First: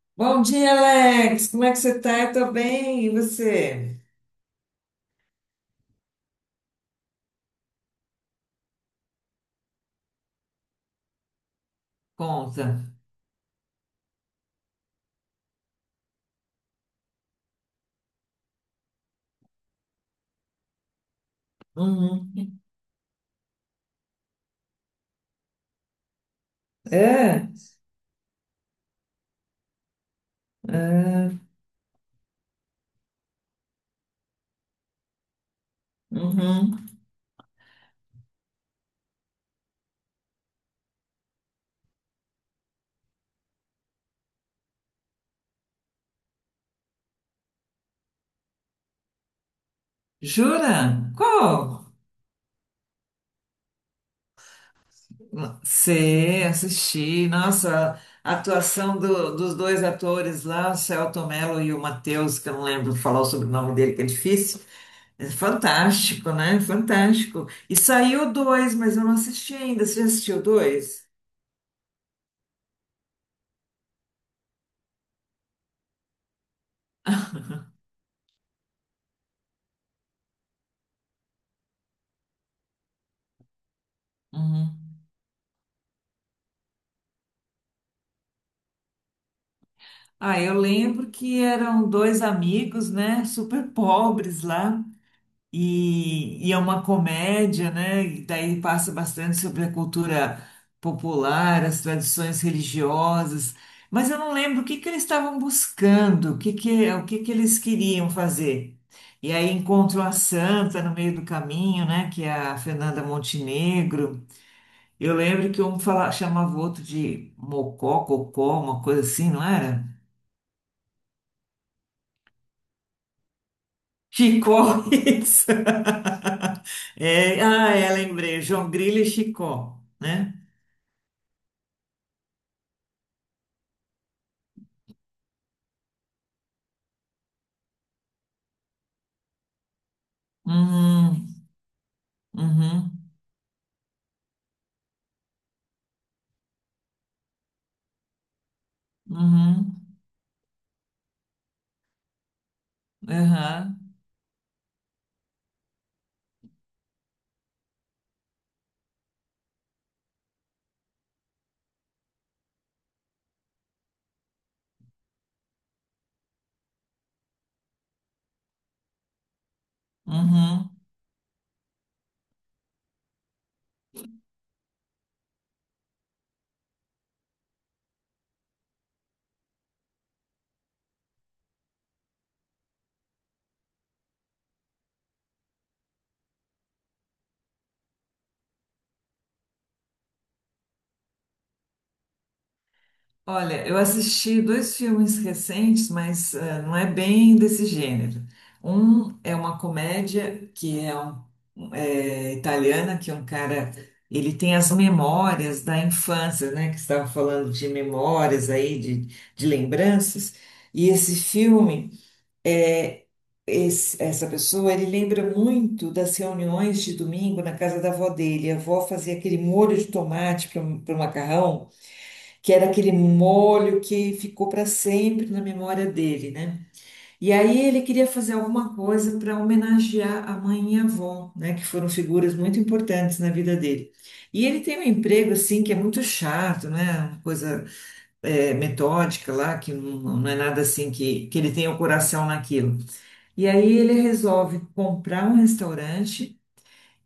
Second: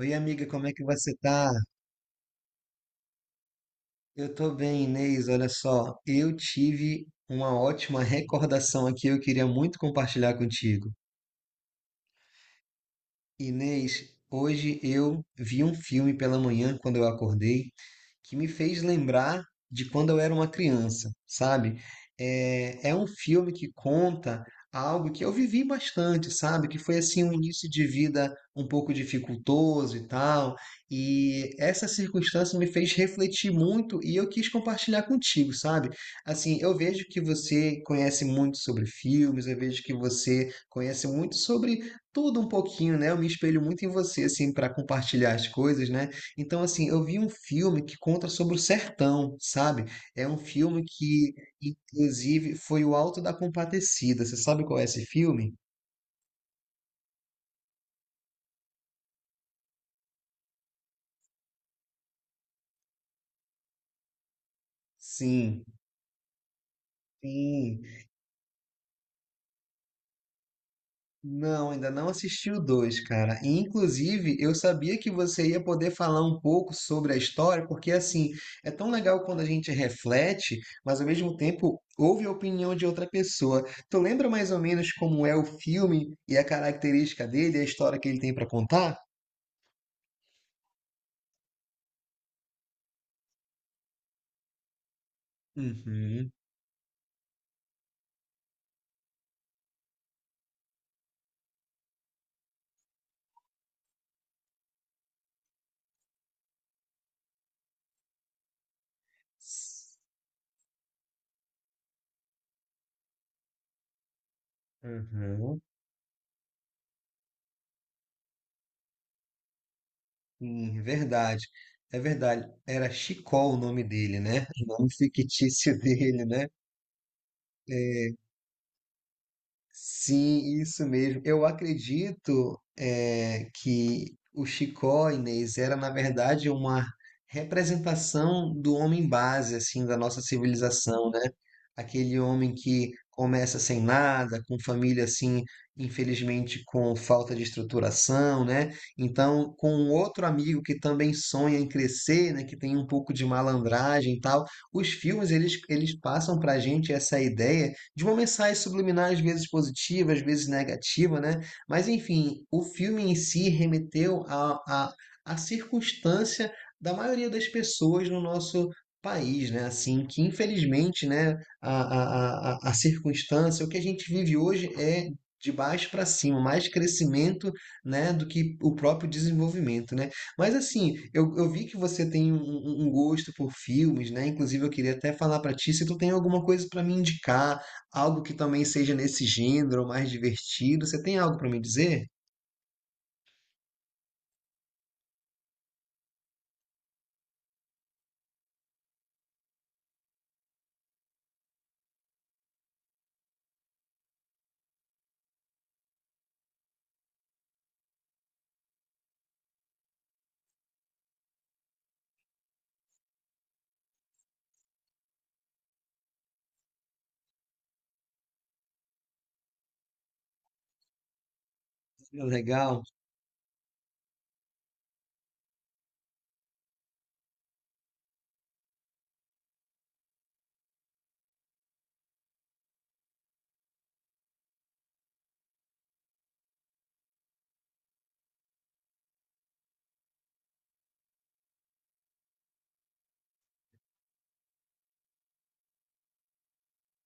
Oi, Bom amiga, como dia, é que você tá? Alex. Como é que você tá? Eu tô bem. E você? Eu tô bem, Inês. Olha só, eu tive uma ótima recordação aqui, eu queria muito compartilhar contigo. Conta. Inês, hoje eu vi um filme pela manhã quando eu acordei, que me fez lembrar de quando eu era uma criança, sabe? Uhum. É um filme que conta algo que eu vivi bastante, sabe? Que foi assim um É? início de vida um pouco dificultoso e tal. É. E essa circunstância me fez refletir muito e eu quis compartilhar contigo, sabe? Assim, eu Uhum. vejo que você conhece muito sobre filmes, eu vejo que você conhece muito sobre tudo um pouquinho, né? Eu me espelho muito em você assim para compartilhar as coisas, né? Então, assim, eu vi um filme que conta sobre o sertão, sabe? É um filme Jura? que, Qual? inclusive, foi o Alto da Compadecida. Você sabe qual é esse filme? Sei, assisti. Nossa, a atuação dos dois atores lá, o Celton Mello e o Matheus, que eu não lembro falar o sobrenome dele, que é difícil. É Sim, fantástico, né? Fantástico. E sim. saiu dois, mas eu não assisti ainda. Você já assistiu dois? Não, ainda não assisti o dois, cara. E, inclusive, eu sabia que você ia poder falar um pouco sobre a história, porque, assim, é tão legal quando a gente reflete, mas, ao mesmo tempo, ouve a opinião de outra pessoa. Tu lembra mais ou menos como é o filme e a característica dele, a história que ele tem pra contar? Ah, eu lembro que eram dois amigos, né, super pobres lá, Uhum. e é uma comédia, né, e daí passa bastante sobre a cultura popular, as tradições religiosas, mas eu não lembro o que eles estavam buscando, o que que eles queriam fazer. E aí encontram a Santa no meio do caminho, né, que é a Fernanda Montenegro. Eu lembro Uhum. que um fala, chamava o outro de Mocó, Cocó, uma coisa assim, não era? Sim, é verdade. É verdade. Era Chicó o nome dele, né? O Chicó, nome isso. fictício dele, né? É, ah, é, lembrei. João Grilo e Chicó, né? Sim, isso mesmo. Eu acredito que o Chicó, Inês, era na verdade uma representação do homem base assim da nossa civilização, né? Uhum, Aquele homem que uhum, começa sem nada, com família assim, infelizmente com falta de estruturação, né? Então, uhum, com um outro amigo que também sonha em crescer, né? Que tem um pouco de aham, malandragem e tal. Os filmes eles passam para gente essa ideia de uma mensagem subliminar, às vezes positiva, às vezes negativa, né? Mas, enfim, o filme em si remeteu à a, a, a circunstância da maioria das pessoas no nosso país, né? Assim, que uhum. infelizmente, né, a, a circunstância, o que a gente vive hoje é de baixo para cima, mais crescimento, né, do que o próprio desenvolvimento, né? Mas assim, eu vi que você tem um gosto por filmes, né? Inclusive eu queria até falar para ti se tu tem alguma coisa para me indicar, algo que também seja nesse gênero, mais divertido. Você tem algo para me dizer? Olha, eu assisti dois filmes recentes, mas não é bem desse gênero. Um é uma comédia que é, é italiana, que é um cara, ele tem as memórias da infância, né? Que estava falando de memórias aí, de lembranças. E esse filme é, essa pessoa, ele lembra muito das reuniões de domingo na casa da avó dele. A avó fazia aquele molho de tomate para o macarrão, que era Legal. aquele molho que ficou para sempre na memória dele, né? E aí ele queria fazer alguma coisa para homenagear a mãe e a avó, né? Que foram figuras muito importantes na vida dele. E ele tem um emprego, assim, que é muito chato, né? Uma coisa, é, metódica lá, que não é nada assim que ele tenha o coração naquilo. E aí ele resolve comprar um restaurante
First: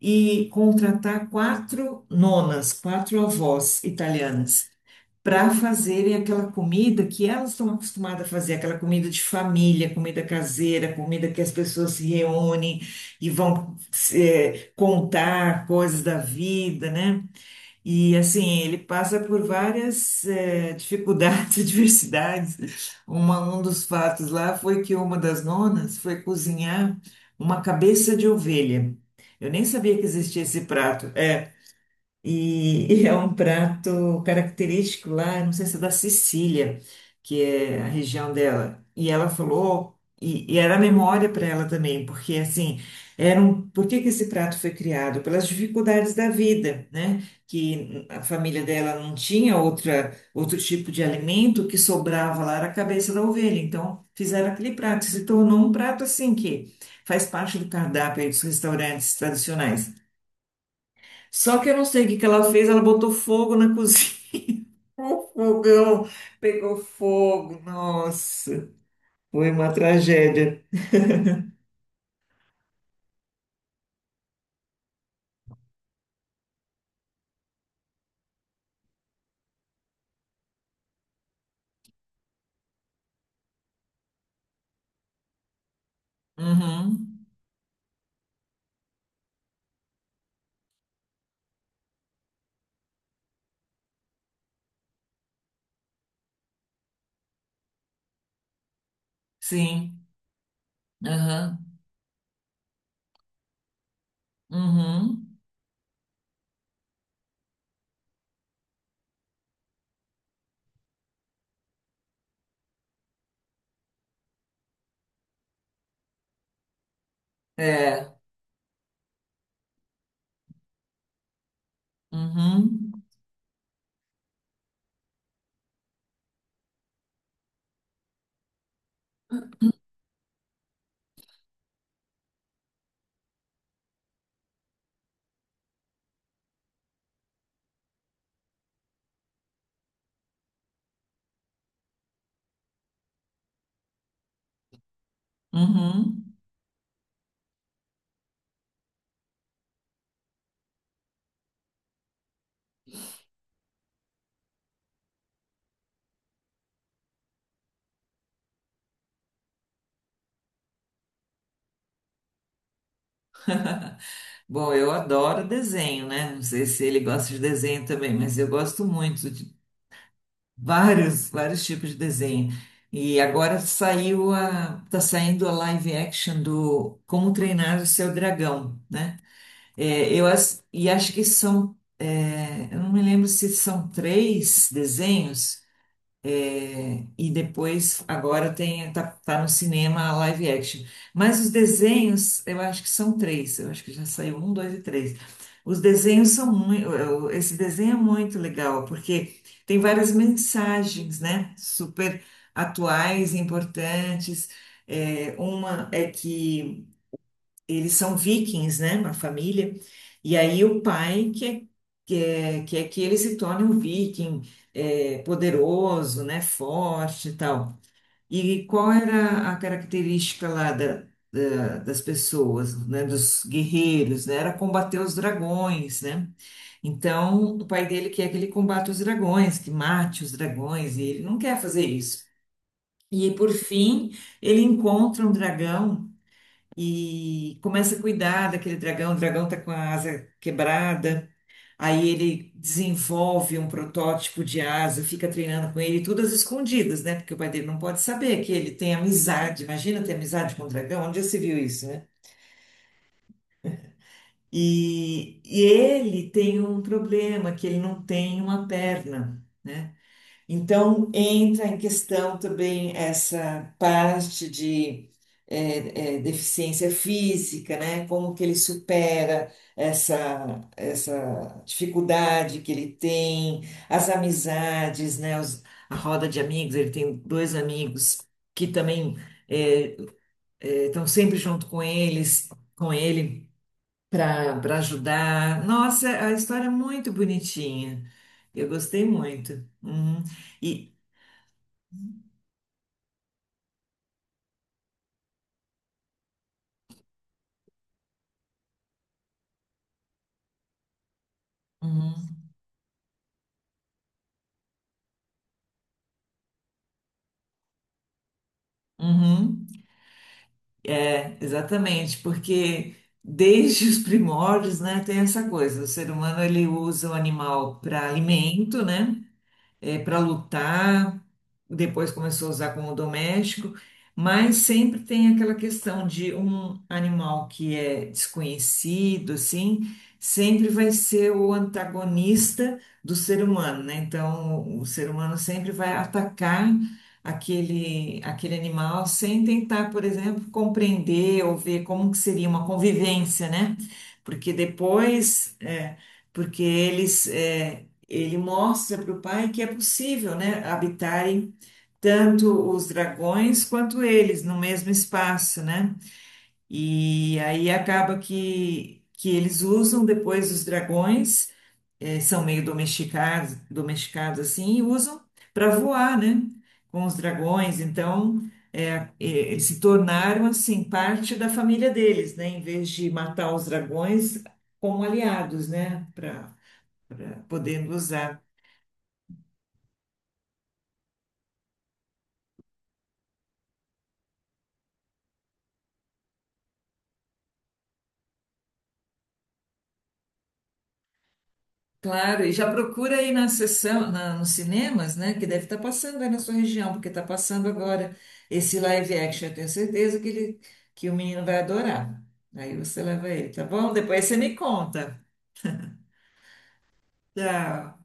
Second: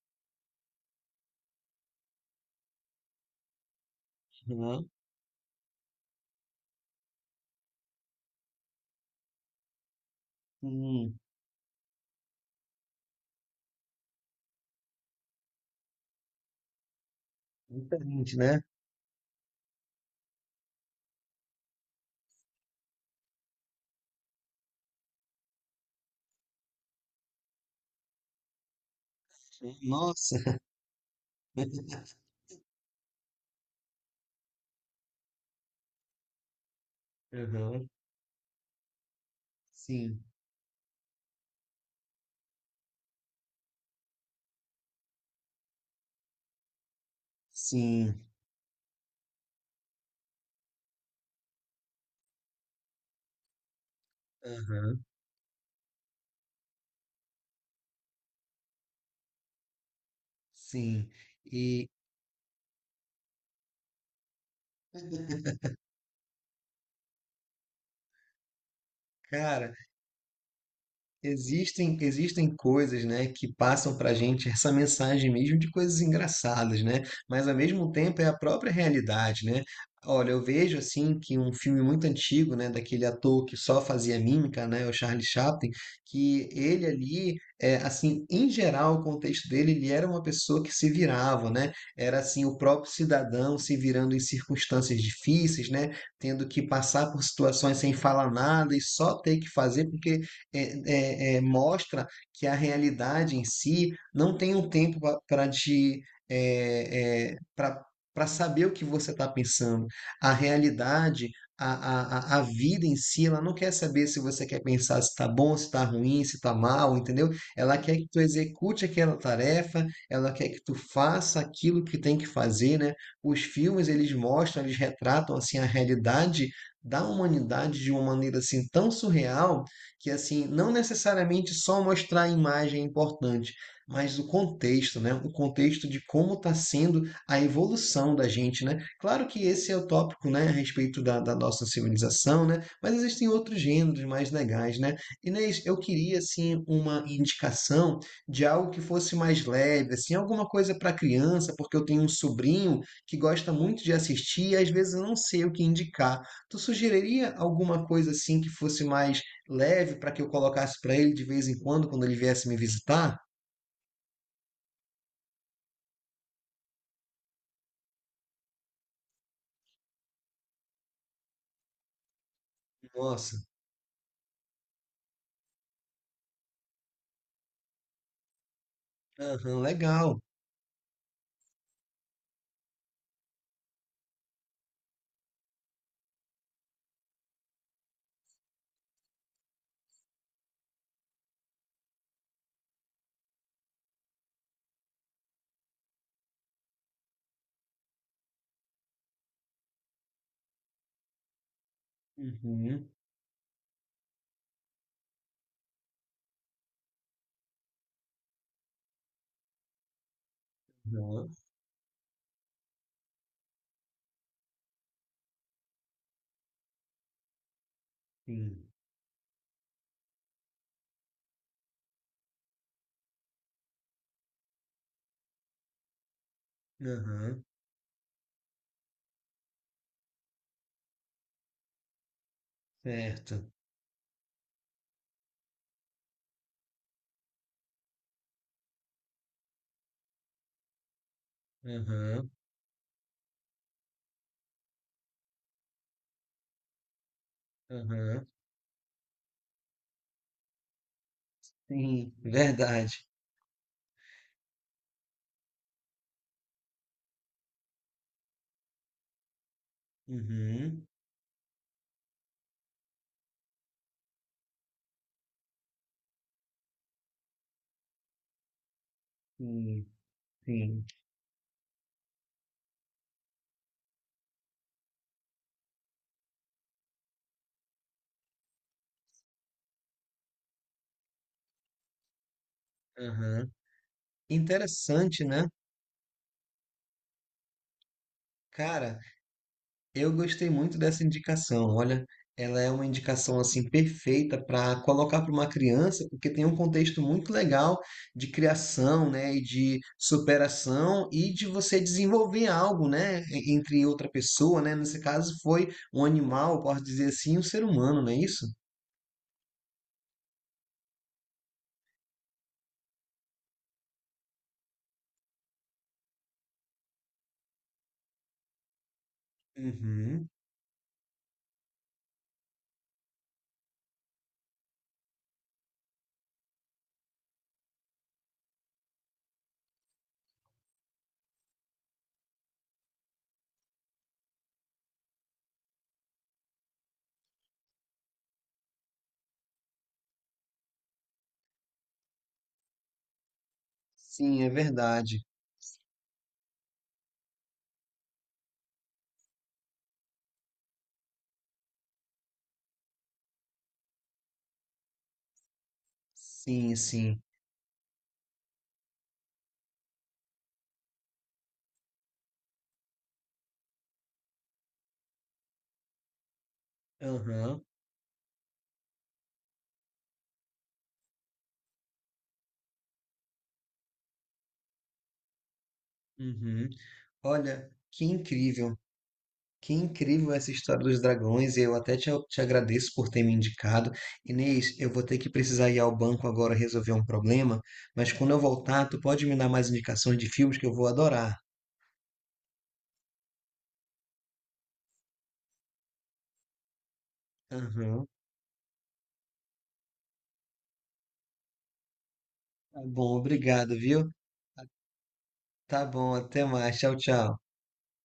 e contratar quatro nonas, quatro avós italianas, Aham. para fazerem aquela comida que elas estão acostumadas a fazer, aquela comida de família, comida caseira, Hum, comida que as pessoas se reúnem e vão contar coisas da vida, né? E diferente, assim, né? ele passa por várias dificuldades, adversidades. Uma, um dos fatos lá foi que uma das nonas foi cozinhar uma cabeça de ovelha. Eu nem sabia que Nossa. existia esse prato. É, e, e é um prato característico lá, não sei se é da Sicília, que é a Aham. região dela. E ela falou, Sim, e era memória para ela também, porque assim, era um, por que que esse prato foi criado? Pelas dificuldades da vida, né? Que a sim. família dela não tinha outra, outro tipo de alimento, o que sobrava lá era a cabeça da ovelha. Então, fizeram aquele Aham. prato, se tornou um prato assim que faz parte do cardápio aí dos restaurantes tradicionais. Sim. Só que eu não E, sei o que ela fez, ela botou fogo na cozinha. O fogão pegou fogo. Nossa, foi uma cara, tragédia. existem coisas, né, que passam para a gente essa mensagem mesmo de coisas engraçadas, né? Mas ao mesmo tempo é a própria realidade, né? Olha, eu vejo assim que um filme muito antigo, né, daquele ator que só fazia mímica, né, o Charlie Chaplin, que ele Uhum, ali, é, assim, em geral, o contexto dele, ele era uma pessoa que se virava, né? Era assim o próprio cidadão se virando em circunstâncias difíceis, né? Tendo que passar por situações sem falar nada e só ter que fazer sim. porque Aham. mostra que a realidade em si não tem um tempo Uhum. para te para para saber o que você está pensando. A realidade, a vida em si, ela não quer saber se você quer pensar se está bom, se está ruim, se está mal, entendeu? Ela quer que É. tu execute aquela tarefa, ela quer que tu faça aquilo que tem que fazer, né? Uhum. Os filmes, eles mostram, eles retratam, assim, a realidade da humanidade de uma maneira, assim, tão surreal que assim, não necessariamente só mostrar a imagem é importante, mas o contexto, né? O contexto de como está sendo a evolução da gente, né? Claro que esse é o tópico, né, a respeito da nossa civilização, né? Mas existem outros gêneros mais legais, né? Inês, eu queria Uhum. assim uma indicação de algo que fosse mais leve, assim, alguma coisa para criança, porque eu tenho um sobrinho que gosta muito de assistir e às vezes eu não sei o que indicar. Tu sugeriria alguma coisa assim que fosse mais leve para que eu colocasse para ele de vez em quando, quando ele viesse me visitar? Bom, eu adoro desenho, né? Não sei se ele gosta de desenho também, mas eu gosto muito de vários tipos de desenho. E Nossa, agora saiu a, tá saindo a live action do Como Treinar o Seu Dragão, né? aham, É, legal. eu e acho que são, é, eu não me lembro se são três desenhos é, e depois agora tem tá no cinema a live action. Mas os desenhos, eu acho que são três. Eu acho que já saiu um, dois e três. Os desenhos são muito, esse desenho é muito legal porque tem várias mensagens, né? Super Uhum, atuais, importantes. É, uma é que eles são vikings, né, uma família, e aí o aham, pai quer, quer que ele se torne um viking, é, poderoso, né, forte e tal. sim, E qual era a característica lá da, das pessoas, né, dos guerreiros, né, era combater os dragões, né? aham, Então, o pai dele quer que ele combata os dragões, que mate os dragões, e ele não quer fazer isso. E, certo, por fim, ele encontra um dragão e começa a cuidar daquele dragão. O dragão está com a asa quebrada, aí aham, ele desenvolve um protótipo de asa, fica treinando com ele, tudo às escondidas, né? Porque o pai dele não pode aham, saber que ele tem amizade. Imagina ter amizade com o dragão, onde já se viu isso, né? sim, verdade. E ele tem um problema, que ele não tem uma perna. Né? Uhum, Então, entra em questão também essa parte de deficiência física, né? Como que ele supera sim, sim, essa dificuldade que ele tem, as amizades, né? A roda de amigos, ele tem dois amigos que também é, é, estão sempre junto com eles, com ele, aham. Para Interessante, né? ajudar. Nossa, a história é muito bonitinha. Eu Cara, gostei muito. eu Uhum. gostei muito dessa indicação. Olha, ela é uma indicação assim perfeita para colocar para uma criança, porque tem um contexto muito legal de criação, né, e de superação e de você Uhum, desenvolver algo, né, e- entre outra pessoa, né? Nesse caso foi um animal, posso dizer assim, um ser humano, não é isso? uhum. É, exatamente, porque desde os primórdios, né, tem essa coisa, o ser humano ele usa o animal para alimento, né, para Uhum. lutar, depois começou a usar como doméstico, mas sempre tem aquela questão de um animal que é desconhecido, assim, sempre vai ser o antagonista do ser humano, né? Então, o ser humano sempre vai atacar aquele animal sem tentar, por exemplo, compreender ou ver como que seria uma convivência, né? Sim, é Porque verdade. depois, é, porque eles, é, ele mostra para o pai que é possível, né, habitarem tanto os dragões quanto eles no mesmo espaço, né? Sim, sim. E aí acaba que eles usam depois os dragões, eh, são meio domesticados, domesticados assim, e usam para voar, né? Com os Aham. dragões, então eles se tornaram assim parte da família deles, né? Em vez de matar os dragões como aliados, né? Para Uhum. Olha, podendo que usar. incrível. Que incrível essa história dos dragões, e eu até te agradeço por ter me indicado. Inês, eu vou ter que precisar ir ao banco agora resolver um problema, mas quando eu voltar, tu pode me dar mais indicações de filmes que eu vou adorar. Claro, e já procura aí na sessão, nos cinemas, né? Que deve estar passando aí na sua região, porque está passando Aham, agora esse live action. Eu tenho certeza que ele, que o menino vai adorar. Aí tá você bom, leva ele, tá obrigado, bom? viu? Depois você me conta. Tá bom, até mais, tchau, tchau. Tchau.